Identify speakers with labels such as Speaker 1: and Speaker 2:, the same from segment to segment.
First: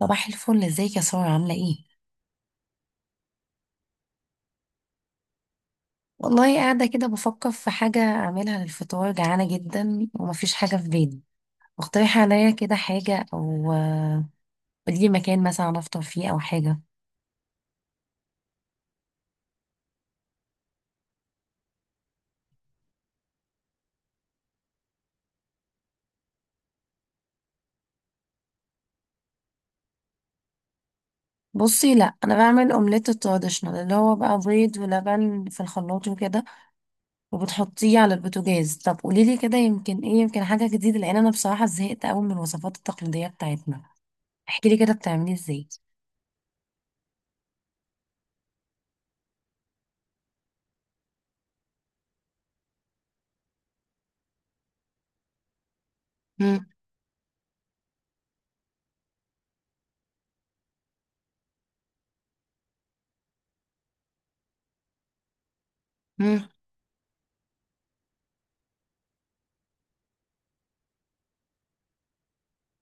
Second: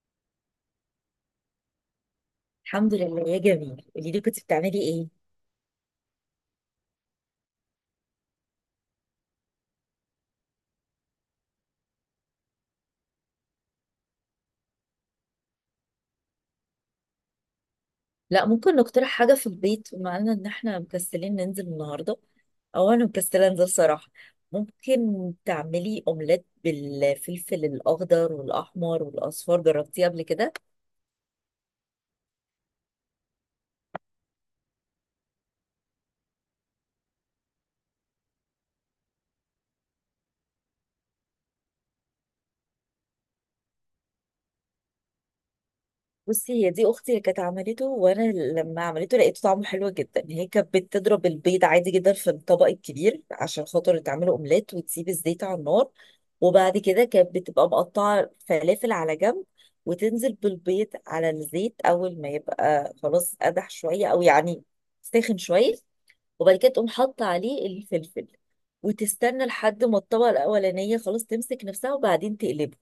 Speaker 1: صباح الفل، ازيك يا سارة؟ عاملة ايه؟
Speaker 2: الحمد لله يا جميل، قولي لي كنت بتعملي ايه؟
Speaker 1: والله قاعدة كده بفكر في حاجة أعملها للفطار، جعانة جدا ومفيش حاجة في بالي. اقترحي عليا كده حاجة أو قوليلي مكان مثلا أنا أفطر فيه أو حاجة.
Speaker 2: لا، ممكن نقترح حاجه في البيت بما إن احنا مكسلين ننزل النهارده، او انا مكسله انزل صراحه. ممكن تعملي اومليت بالفلفل الاخضر والاحمر والاصفر. جربتيه قبل كده؟
Speaker 1: بصي، لأ، أنا بعمل أومليت التراديشنال اللي هو بقى بيض ولبن في الخلاط وكده، وبتحطيه على البوتاجاز. طب قوليلي كده يمكن ايه، يمكن حاجة جديدة، لأن أنا بصراحة زهقت أوي من الوصفات التقليدية بتاعتنا. احكيلي كده بتعمليه ازاي.
Speaker 2: بصي، هي دي اختي اللي كانت عملته، وانا لما عملته لقيته طعمه حلو جدا. هي كانت بتضرب البيض عادي جدا في الطبق الكبير عشان خاطر تعمله اومليت، وتسيب الزيت على النار.
Speaker 1: مم،
Speaker 2: وبعد كده كانت بتبقى مقطعه فلافل على جنب، وتنزل بالبيض على الزيت اول ما يبقى خلاص قدح شويه، او يعني ساخن شويه.
Speaker 1: مم،
Speaker 2: وبعد كده تقوم حاطه عليه الفلفل، وتستنى لحد ما الطبقه الاولانيه خلاص تمسك نفسها، وبعدين تقلبه.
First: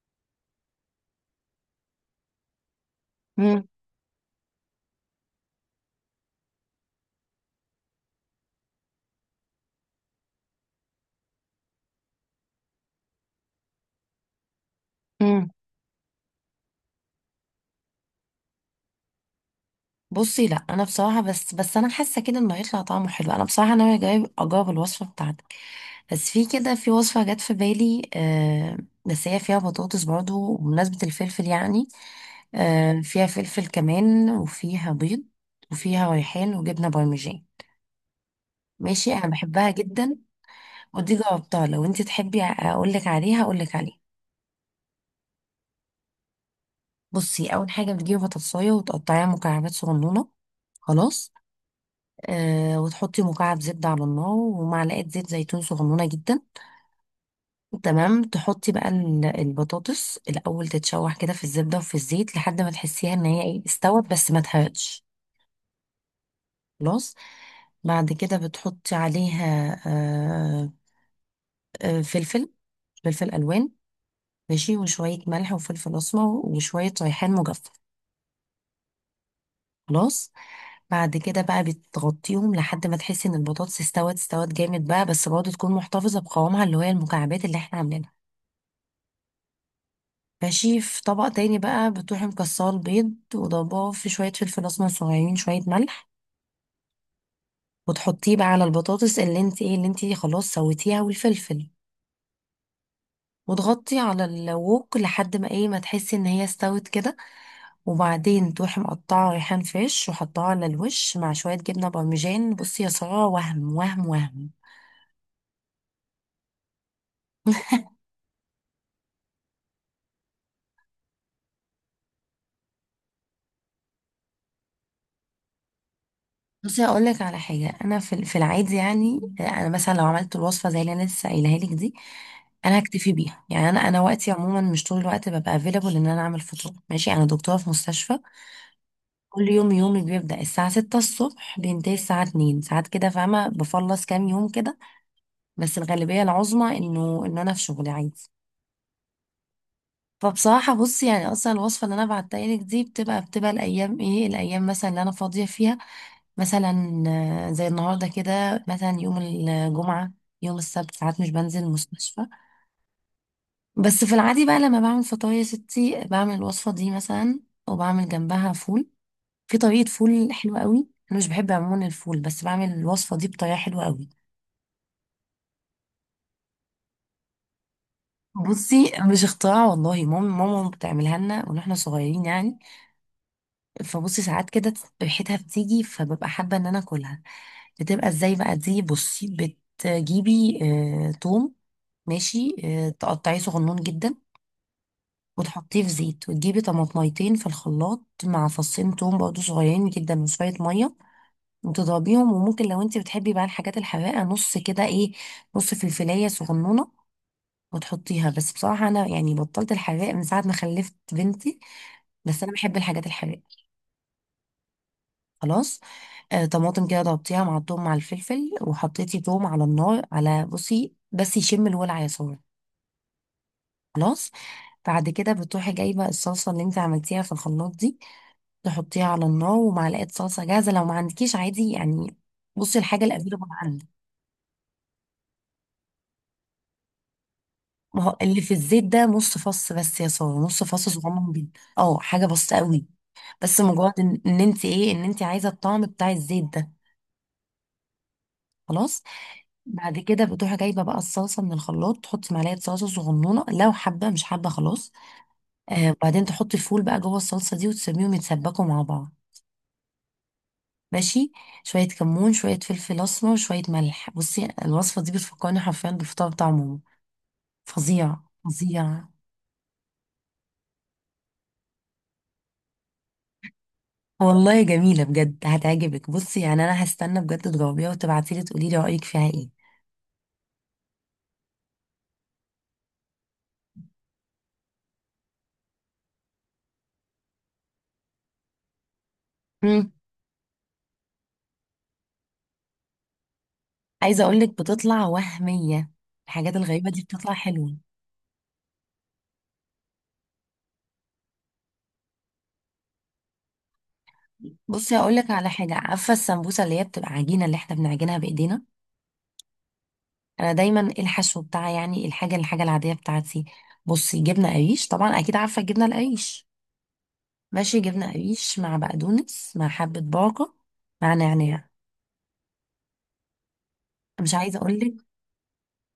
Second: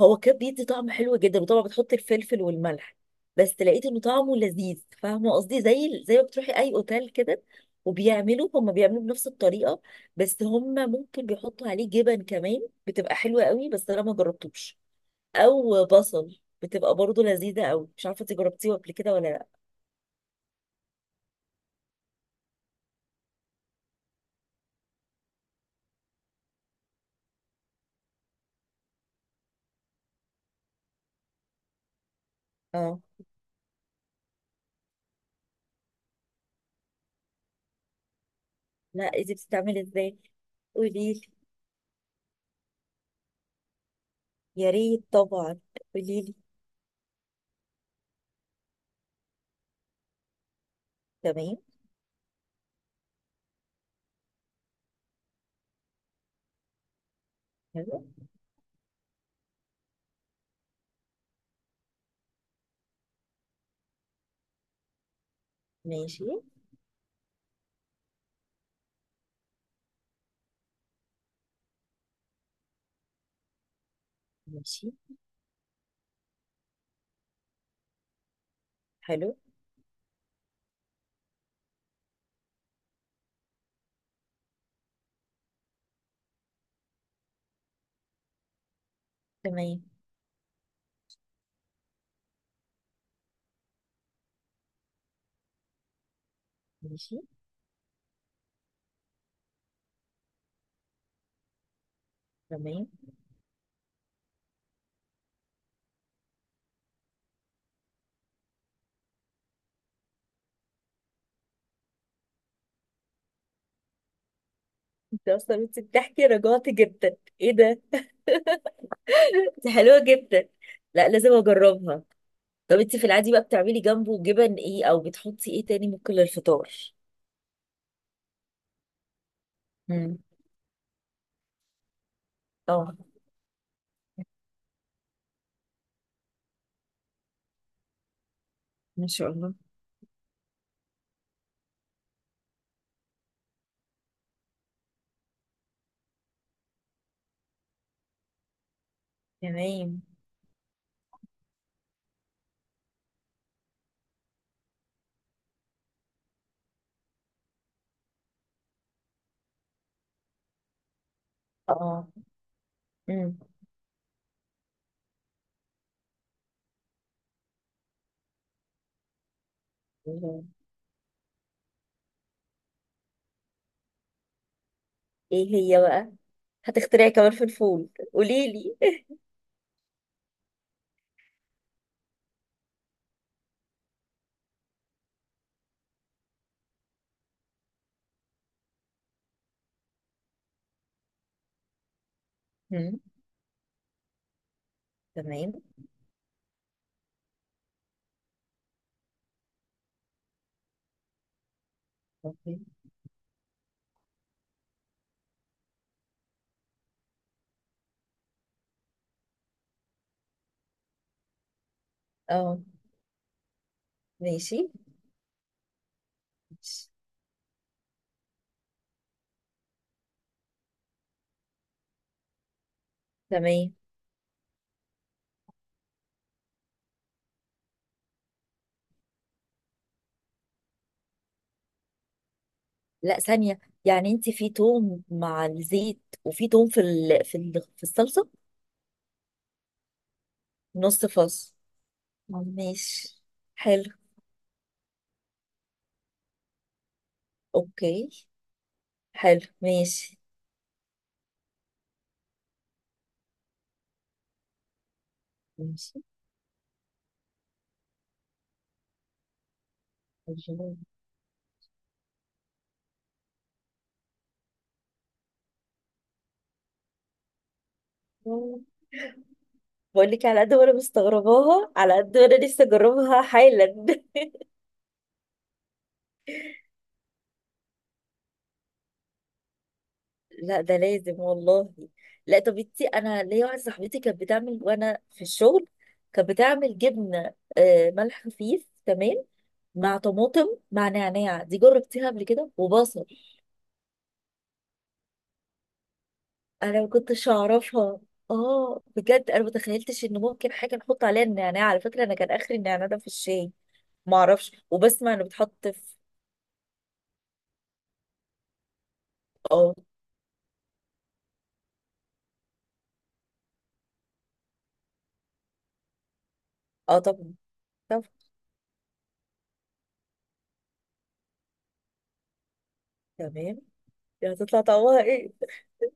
Speaker 2: هو كان بيدي طعم حلو جدا، وطبعا بتحط الفلفل والملح. بس
Speaker 1: مم،
Speaker 2: لقيت انه طعمه لذيذ. فاهمه قصدي؟ زي ما بتروحي اي اوتيل كده، وبيعملوا هم بيعملوا بنفس الطريقه. بس هم ممكن بيحطوا عليه جبن كمان، بتبقى حلوه قوي، بس انا ما جربتوش.
Speaker 1: مم.
Speaker 2: او بصل، بتبقى برضه لذيذه قوي. مش عارفه انت جربتيه قبل كده ولا لا.
Speaker 1: بصي، لا، انا بصراحه بس انا حاسه كده انه هيطلع طعمه حلو. انا بصراحه انا جايب اجاوب الوصفه بتاعتك، بس في كده في وصفه جت في بالي. بس هي فيها بطاطس برضو، بمناسبه الفلفل يعني.
Speaker 2: اه.
Speaker 1: آه، فيها فلفل كمان وفيها بيض، وفيها ريحان وجبنه بارميجان. ماشي،
Speaker 2: لا، إيه
Speaker 1: انا
Speaker 2: دي
Speaker 1: بحبها
Speaker 2: بتتعمل
Speaker 1: جدا.
Speaker 2: ازاي؟
Speaker 1: ودي
Speaker 2: قوليلي.
Speaker 1: جربتها، لو انت تحبي اقول لك عليها اقول لك عليها.
Speaker 2: يا ريت طبعا. قوليلي.
Speaker 1: بصي، اول حاجه بتجيبي بطاطسايه وتقطعيها مكعبات صغنونه. خلاص،
Speaker 2: تمام.
Speaker 1: وتحطي مكعب زبدة على النار ومعلقة زيت زيتون صغنونة جدا.
Speaker 2: حلو.
Speaker 1: تمام، تحطي بقى البطاطس الأول تتشوح كده في الزبدة وفي الزيت، لحد ما تحسيها إن هي إيه، استوت بس ما اتحرقتش.
Speaker 2: ماشي.
Speaker 1: خلاص، بعد كده بتحطي عليها فلفل، فلفل ألوان. ماشي،
Speaker 2: ماشي.
Speaker 1: وشوية ملح وفلفل أسمر وشوية ريحان مجفف.
Speaker 2: حلو.
Speaker 1: خلاص، بعد كده بقى بتغطيهم لحد ما تحسي ان البطاطس استوت، استوت جامد بقى، بس برضه تكون محتفظة بقوامها اللي هي المكعبات اللي احنا عاملينها.
Speaker 2: تمام.
Speaker 1: ماشي، في طبق تاني بقى بتروحي مكسرة البيض وضرباه في شوية فلفل أسمر صغيرين، شوية ملح.
Speaker 2: ماشي.
Speaker 1: وتحطيه بقى على البطاطس اللي انت ايه، اللي انت خلاص سويتيها، والفلفل.
Speaker 2: تمام.
Speaker 1: وتغطي على الووك لحد ما ايه، ما تحسي ان هي استوت كده. وبعدين تروحي مقطعة ريحان فريش وحطها على الوش مع شوية جبنة بارميجان. بصي يا سارة، وهم وهم وهم.
Speaker 2: انت اصلا بتحكي رجعتي جدا. ايه ده. انت حلوه جدا. لا، لازم اجربها. طب انت في العادي بقى بتعملي جنبه جبن ايه، او بتحطي ايه تاني ممكن للفطار؟
Speaker 1: بصي، هقول لك على حاجه، انا في في العادي، يعني انا مثلا لو
Speaker 2: مم.
Speaker 1: عملت الوصفه زي اللي انا لسه قايلها لك دي، انا
Speaker 2: اه.
Speaker 1: هكتفي بيها. يعني انا وقتي عموما مش طول الوقت ببقى افيلابل ان انا اعمل فطور. ماشي، انا دكتوره في مستشفى.
Speaker 2: ما شاء
Speaker 1: كل
Speaker 2: الله.
Speaker 1: يوم يومي بيبدا الساعه 6 الصبح، بينتهي الساعه 2، ساعات كده فاهمه بخلص كام يوم كده، بس الغالبيه العظمى انه ان انا في شغلي عادي.
Speaker 2: تمام.
Speaker 1: فبصراحه، بصي يعني اصلا الوصفه اللي انا بعتها لك دي بتبقى، الايام ايه، الايام مثلا اللي انا فاضيه فيها، مثلا زي النهارده كده، مثلا يوم الجمعة، يوم السبت ساعات مش بنزل
Speaker 2: اه.
Speaker 1: المستشفى.
Speaker 2: مم.
Speaker 1: بس في العادي بقى لما بعمل فطاير يا ستي، بعمل الوصفة دي مثلا، وبعمل جنبها فول. في طريقة فول
Speaker 2: الله.
Speaker 1: حلوة قوي، انا مش بحب عموما الفول بس بعمل الوصفة دي بطريقة حلوة قوي.
Speaker 2: ايه هي بقى؟ هتخترعي كمان في الفول؟ قولي لي.
Speaker 1: بصي، مش اختراع والله، ماما بتعملها لنا واحنا صغيرين يعني. فبصي، ساعات كده ريحتها بتيجي فببقى حابة ان انا اكلها. بتبقى ازاي بقى دي؟ بصي، بتجيبي توم، ماشي،
Speaker 2: مم.
Speaker 1: تقطعيه صغنون جدا،
Speaker 2: تمام.
Speaker 1: وتحطيه في زيت، وتجيبي طماطميتين في الخلاط مع فصين توم برضه صغيرين جدا، وشوية مية، وتضربيهم.
Speaker 2: اوكي.
Speaker 1: وممكن لو انت بتحبي بقى الحاجات الحراقة، نص كده ايه، نص فلفلاية صغنونة، وتحطيها. بس بصراحة أنا يعني بطلت الحراق من ساعة ما خلفت بنتي، بس أنا
Speaker 2: اه.
Speaker 1: بحب الحاجات الحراقة.
Speaker 2: ماشي.
Speaker 1: خلاص، آه، طماطم
Speaker 2: ماشي.
Speaker 1: كده ضربتيها مع التوم مع الفلفل، وحطيتي توم على النار، على بصي، بس يشم الولع يا سارة.
Speaker 2: تمام.
Speaker 1: خلاص، بعد كده بتروحي جايبه الصلصه اللي انت عملتيها في الخلاط دي، تحطيها على النار، ومعلقه صلصه جاهزه لو ما عندكيش عادي يعني. بصي الحاجه
Speaker 2: لا،
Speaker 1: الافيلابل
Speaker 2: ثانية.
Speaker 1: عندك.
Speaker 2: يعني انت في توم مع الزيت، وفي توم في ال... في ال... في
Speaker 1: ما هو
Speaker 2: الصلصة
Speaker 1: اللي في الزيت ده نص فص بس يا ساره، نص فص
Speaker 2: نص
Speaker 1: صغنن
Speaker 2: فص.
Speaker 1: جدا، اه حاجه بسيطه قوي،
Speaker 2: ماشي.
Speaker 1: بس
Speaker 2: حلو.
Speaker 1: مجرد ان إن انت ايه، ان انت عايزه الطعم بتاع الزيت ده.
Speaker 2: اوكي.
Speaker 1: خلاص،
Speaker 2: حلو.
Speaker 1: بعد
Speaker 2: ماشي.
Speaker 1: كده بتروحي جايبه بقى الصلصه من الخلاط، تحطي معلقه صلصه صغنونه لو حابه، مش حابه خلاص. آه،
Speaker 2: ماشي.
Speaker 1: وبعدين تحطي الفول بقى جوه الصلصه دي، وتسيبيهم يتسبكوا مع بعض.
Speaker 2: الجمال.
Speaker 1: ماشي، شوية كمون، شوية فلفل أسمر، شوية ملح. بصي الوصفة دي بتفكرني حرفيا بالفطار بتاع ماما. فظيع،
Speaker 2: بقول
Speaker 1: فظيع.
Speaker 2: لك، على قد ما انا مستغرباها على قد ما انا لسه اجربها حالا.
Speaker 1: والله جميلة بجد، هتعجبك. بصي يعني أنا هستنى بجد تجاوبيها وتبعتيلي تقولي لي رأيك فيها إيه.
Speaker 2: لا، ده لازم والله. لا، طب انا ليا واحده صاحبتي كانت بتعمل وانا في الشغل. كانت بتعمل جبنه، ملح خفيف، تمام.
Speaker 1: مم.
Speaker 2: مع طماطم. مع نعناع. دي جربتيها قبل كده؟ وبصل.
Speaker 1: عايزة أقولك بتطلع وهمية، الحاجات
Speaker 2: انا ما
Speaker 1: الغريبة دي
Speaker 2: كنتش
Speaker 1: بتطلع حلوة.
Speaker 2: اعرفها. اه بجد، انا ما تخيلتش ان ممكن حاجه نحط عليها النعناع. على فكره انا كان اخري النعناع ده في الشاي. ما اعرفش،
Speaker 1: بصي
Speaker 2: وبسمع انه
Speaker 1: هقولك على
Speaker 2: بيتحط
Speaker 1: حاجة،
Speaker 2: في.
Speaker 1: عارفة السمبوسة اللي هي بتبقى عجينة اللي احنا بنعجنها بإيدينا؟
Speaker 2: اه.
Speaker 1: أنا دايما الحشو بتاعي، يعني الحاجة العادية بتاعتي، بصي جبنة قريش، طبعا أكيد عارفة الجبنة القريش.
Speaker 2: اه، طب.
Speaker 1: ماشي،
Speaker 2: طب.
Speaker 1: جبنة قريش مع بقدونس مع حبة باقة مع نعناع.
Speaker 2: تمام. دي
Speaker 1: مش عايزة
Speaker 2: هتطلع
Speaker 1: أقولك
Speaker 2: طعمها ايه؟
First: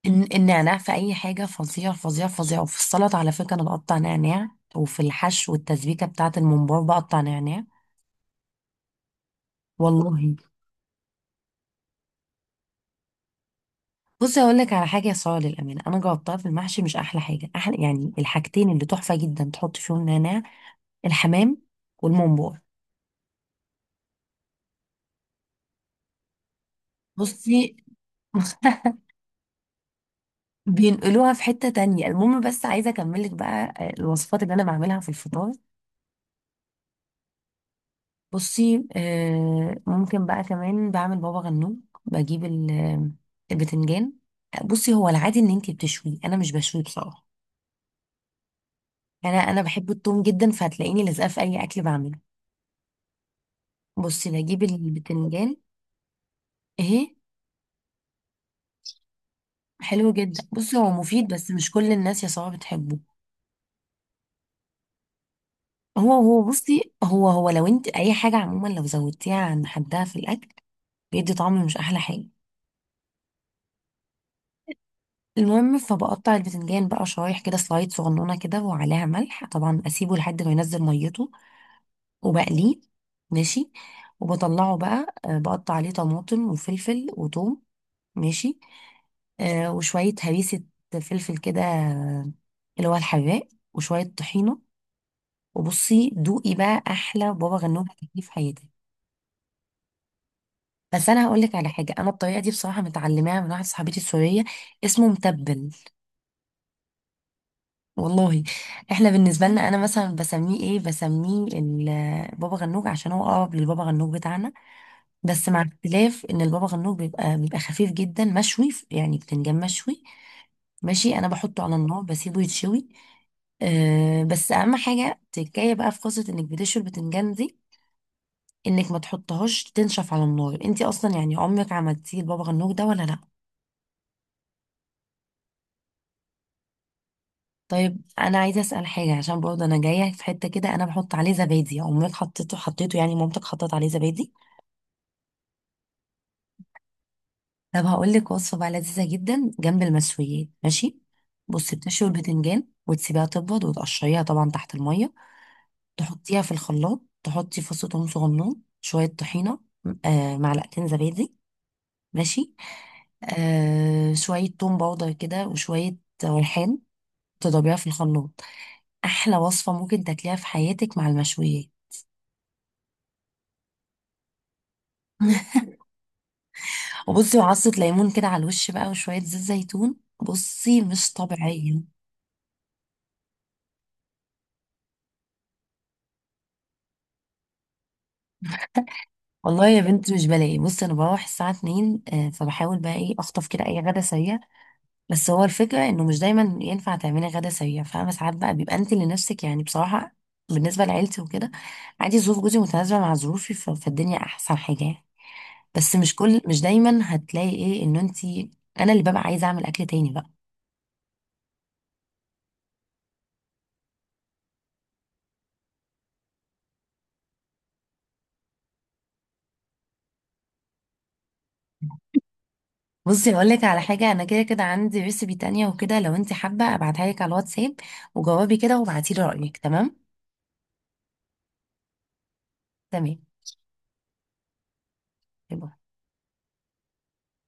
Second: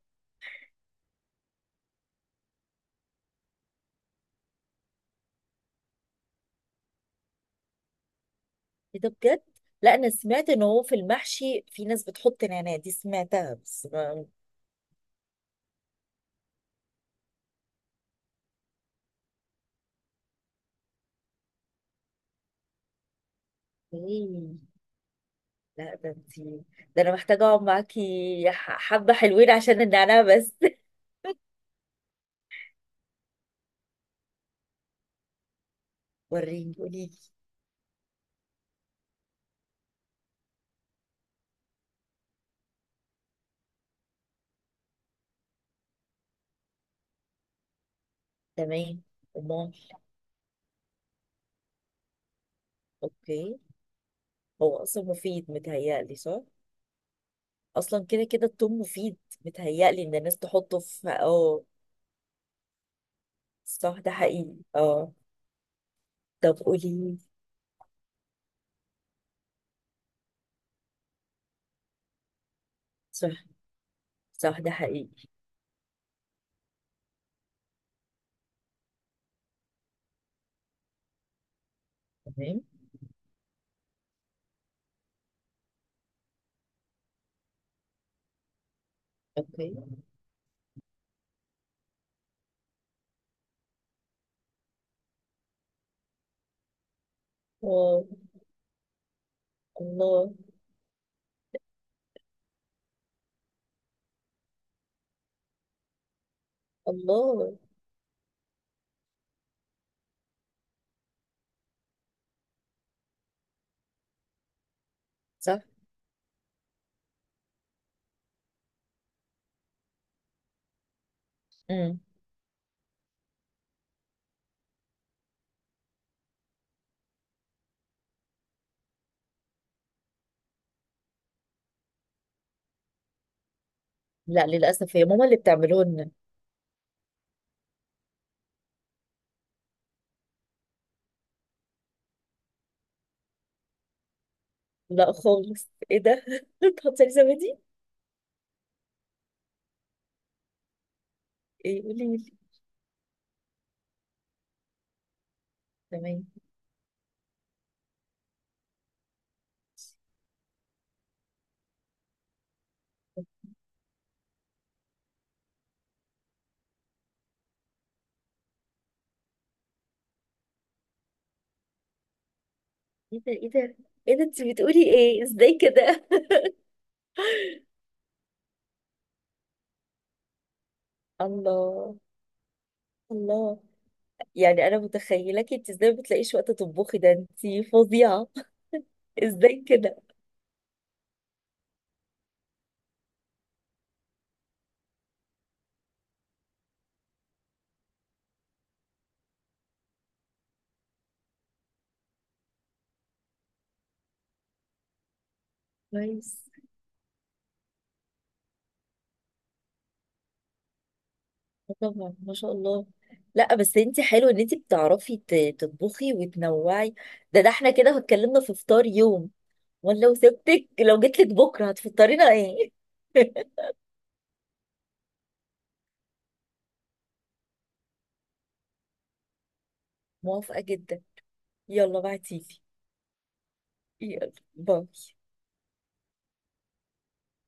Speaker 1: إن النعناع في أي حاجة فظيع، فظيع، فظيع. وفي السلطة على فكرة أنا بقطع نعناع، وفي الحشو والتسبيكة بتاعة الممبار بقطع نعناع.
Speaker 2: إيه ده بجد. لا،
Speaker 1: والله.
Speaker 2: انا سمعت ان هو في المحشي في ناس بتحط نعناع. دي سمعتها، بس ما.
Speaker 1: بصي أقول لك على حاجة يا سارة، للأمانة أنا جربتها في المحشي، مش أحلى حاجة. أحلى يعني الحاجتين اللي تحفة جدا تحط فيهم نعناع: الحمام، والممبار.
Speaker 2: ايه. لا، ده انتي. ده انا محتاجه
Speaker 1: بصي
Speaker 2: اقعد معاكي. حبه حلوين عشان النعناع بس.
Speaker 1: بينقلوها في حتة تانية. المهم، بس عايزة أكملك بقى الوصفات اللي أنا بعملها في الفطار.
Speaker 2: وريني، قولي لي.
Speaker 1: بصي ممكن بقى كمان بعمل بابا غنوج. بجيب البتنجان. بصي هو العادي ان انتي بتشويه، انا مش بشويه بصراحه.
Speaker 2: تمام.
Speaker 1: انا
Speaker 2: امال.
Speaker 1: بحب التوم جدا، فهتلاقيني لازقه في اي اكل بعمله.
Speaker 2: اوكي.
Speaker 1: بصي، بجيب
Speaker 2: هو اصلا مفيد
Speaker 1: البتنجان.
Speaker 2: متهيألي، صح؟
Speaker 1: اهي،
Speaker 2: اصلا كده كده التوم مفيد. متهيألي
Speaker 1: حلو
Speaker 2: ان الناس
Speaker 1: جدا. بصي
Speaker 2: تحطه
Speaker 1: هو
Speaker 2: في
Speaker 1: مفيد بس
Speaker 2: اه
Speaker 1: مش كل الناس يا صباح بتحبه.
Speaker 2: صح، ده حقيقي، اه.
Speaker 1: هو
Speaker 2: طب
Speaker 1: بصي،
Speaker 2: قولي.
Speaker 1: هو لو انت اي حاجه عموما لو زودتيها عن حدها في الاكل، بيدي طعم مش احلى حاجه.
Speaker 2: صح. صح، ده حقيقي.
Speaker 1: المهم، فبقطع البتنجان بقى شرايح كده، سلايد صغنونه كده، وعليها ملح طبعا، اسيبه لحد ما ينزل ميته،
Speaker 2: تمام.
Speaker 1: وبقليه. ماشي، وبطلعه بقى، بقطع عليه طماطم وفلفل وثوم. ماشي، آه،
Speaker 2: اوكي.
Speaker 1: وشويه هريسه، فلفل كده اللي هو الحراق، وشويه طحينه. وبصي، دوقي بقى احلى بابا غنوج
Speaker 2: واو.
Speaker 1: هتاكليه في حياتك.
Speaker 2: الله.
Speaker 1: بس انا هقول لك على حاجه، انا الطريقه دي بصراحه متعلماها من واحده صاحبتي السوريه، اسمه متبل.
Speaker 2: الله.
Speaker 1: والله. احنا بالنسبه لنا، انا مثلا بسميه ايه، بسميه بابا غنوج، عشان هو اقرب للبابا غنوج بتاعنا. بس
Speaker 2: صح.
Speaker 1: مع اختلاف ان البابا غنوج بيبقى، خفيف جدا مشوي، يعني بتنجان مشوي. ماشي، انا بحطه على النار
Speaker 2: امم.
Speaker 1: بسيبه يتشوي. أه بس اهم حاجه تكايه بقى في قصه انك بتشوي البتنجان دي، انك ما تحطهاش تنشف على النار. انت اصلا يعني عمرك عملتيه البابا غنوج ده ولا لا؟
Speaker 2: لا، للاسف هي ماما اللي بتعمله لنا.
Speaker 1: طيب انا عايزه اسال حاجه، عشان برضه انا جايه في حته كده، انا بحط عليه زبادي. امك حطيته، يعني مامتك حطت عليه زبادي؟
Speaker 2: لا خالص، ايه ده. بتحطي لي زبادي؟
Speaker 1: طب هقول لك وصفه بقى لذيذه جدا جنب المشويات. ماشي، بصي
Speaker 2: ايه، قولي
Speaker 1: بتشوي
Speaker 2: لي.
Speaker 1: البتنجان وتسيبيها تبرد وتقشريها طبعا تحت الميه.
Speaker 2: تمام.
Speaker 1: تحطيها في الخلاط، تحطي فص ثوم صغنون، شويه طحينه، آه معلقتين زبادي، ماشي، آه شويه توم باودر كده، وشويه ريحان، تضربيها في الخلاط. احلى وصفه ممكن تاكليها في حياتك مع المشويات.
Speaker 2: ايه ده، ايه ده، ايه ده. انت بتقولي ايه، ازاي كده؟
Speaker 1: وبصي، وعصة ليمون كده على الوش بقى، وشوية زيت زيتون. بصي مش
Speaker 2: الله.
Speaker 1: طبيعية.
Speaker 2: الله. يعني انا متخيلك انت ازاي ما بتلاقيش وقت تطبخي؟ ده انت فظيعه. ازاي
Speaker 1: والله يا
Speaker 2: كده؟
Speaker 1: بنتي مش بلاقي. بصي انا بروح الساعة 2، فبحاول بقى ايه، اخطف كده اي غدا سريع. بس هو الفكرة انه مش دايما ينفع تعملي غدا سريع، فاهمة. ساعات بقى بيبقى انت لنفسك يعني بصراحة. بالنسبة لعيلتي وكده عادي، ظروف جوزي متناسبة مع ظروفي، فالدنيا احسن حاجة يعني. بس مش كل،
Speaker 2: كويس.
Speaker 1: مش دايما هتلاقي ايه انه انت، انا اللي ببقى عايزة اعمل اكل تاني بقى.
Speaker 2: آه طبعا، ما شاء الله. لا بس، انت حلو ان انت بتعرفي تطبخي وتنوعي. ده احنا كده اتكلمنا في فطار يوم، ولا لو جيت لك بكره هتفطرينا ايه؟
Speaker 1: بصي هقول لك على حاجة، أنا كده كده عندي ريسبي تانية وكده، لو أنت حابة أبعتها لك على الواتساب وجوابي كده، وابعتي لي رأيك، تمام؟
Speaker 2: موافقه جدا. يلا، بعتيلي.
Speaker 1: تمام.
Speaker 2: يلا، باي.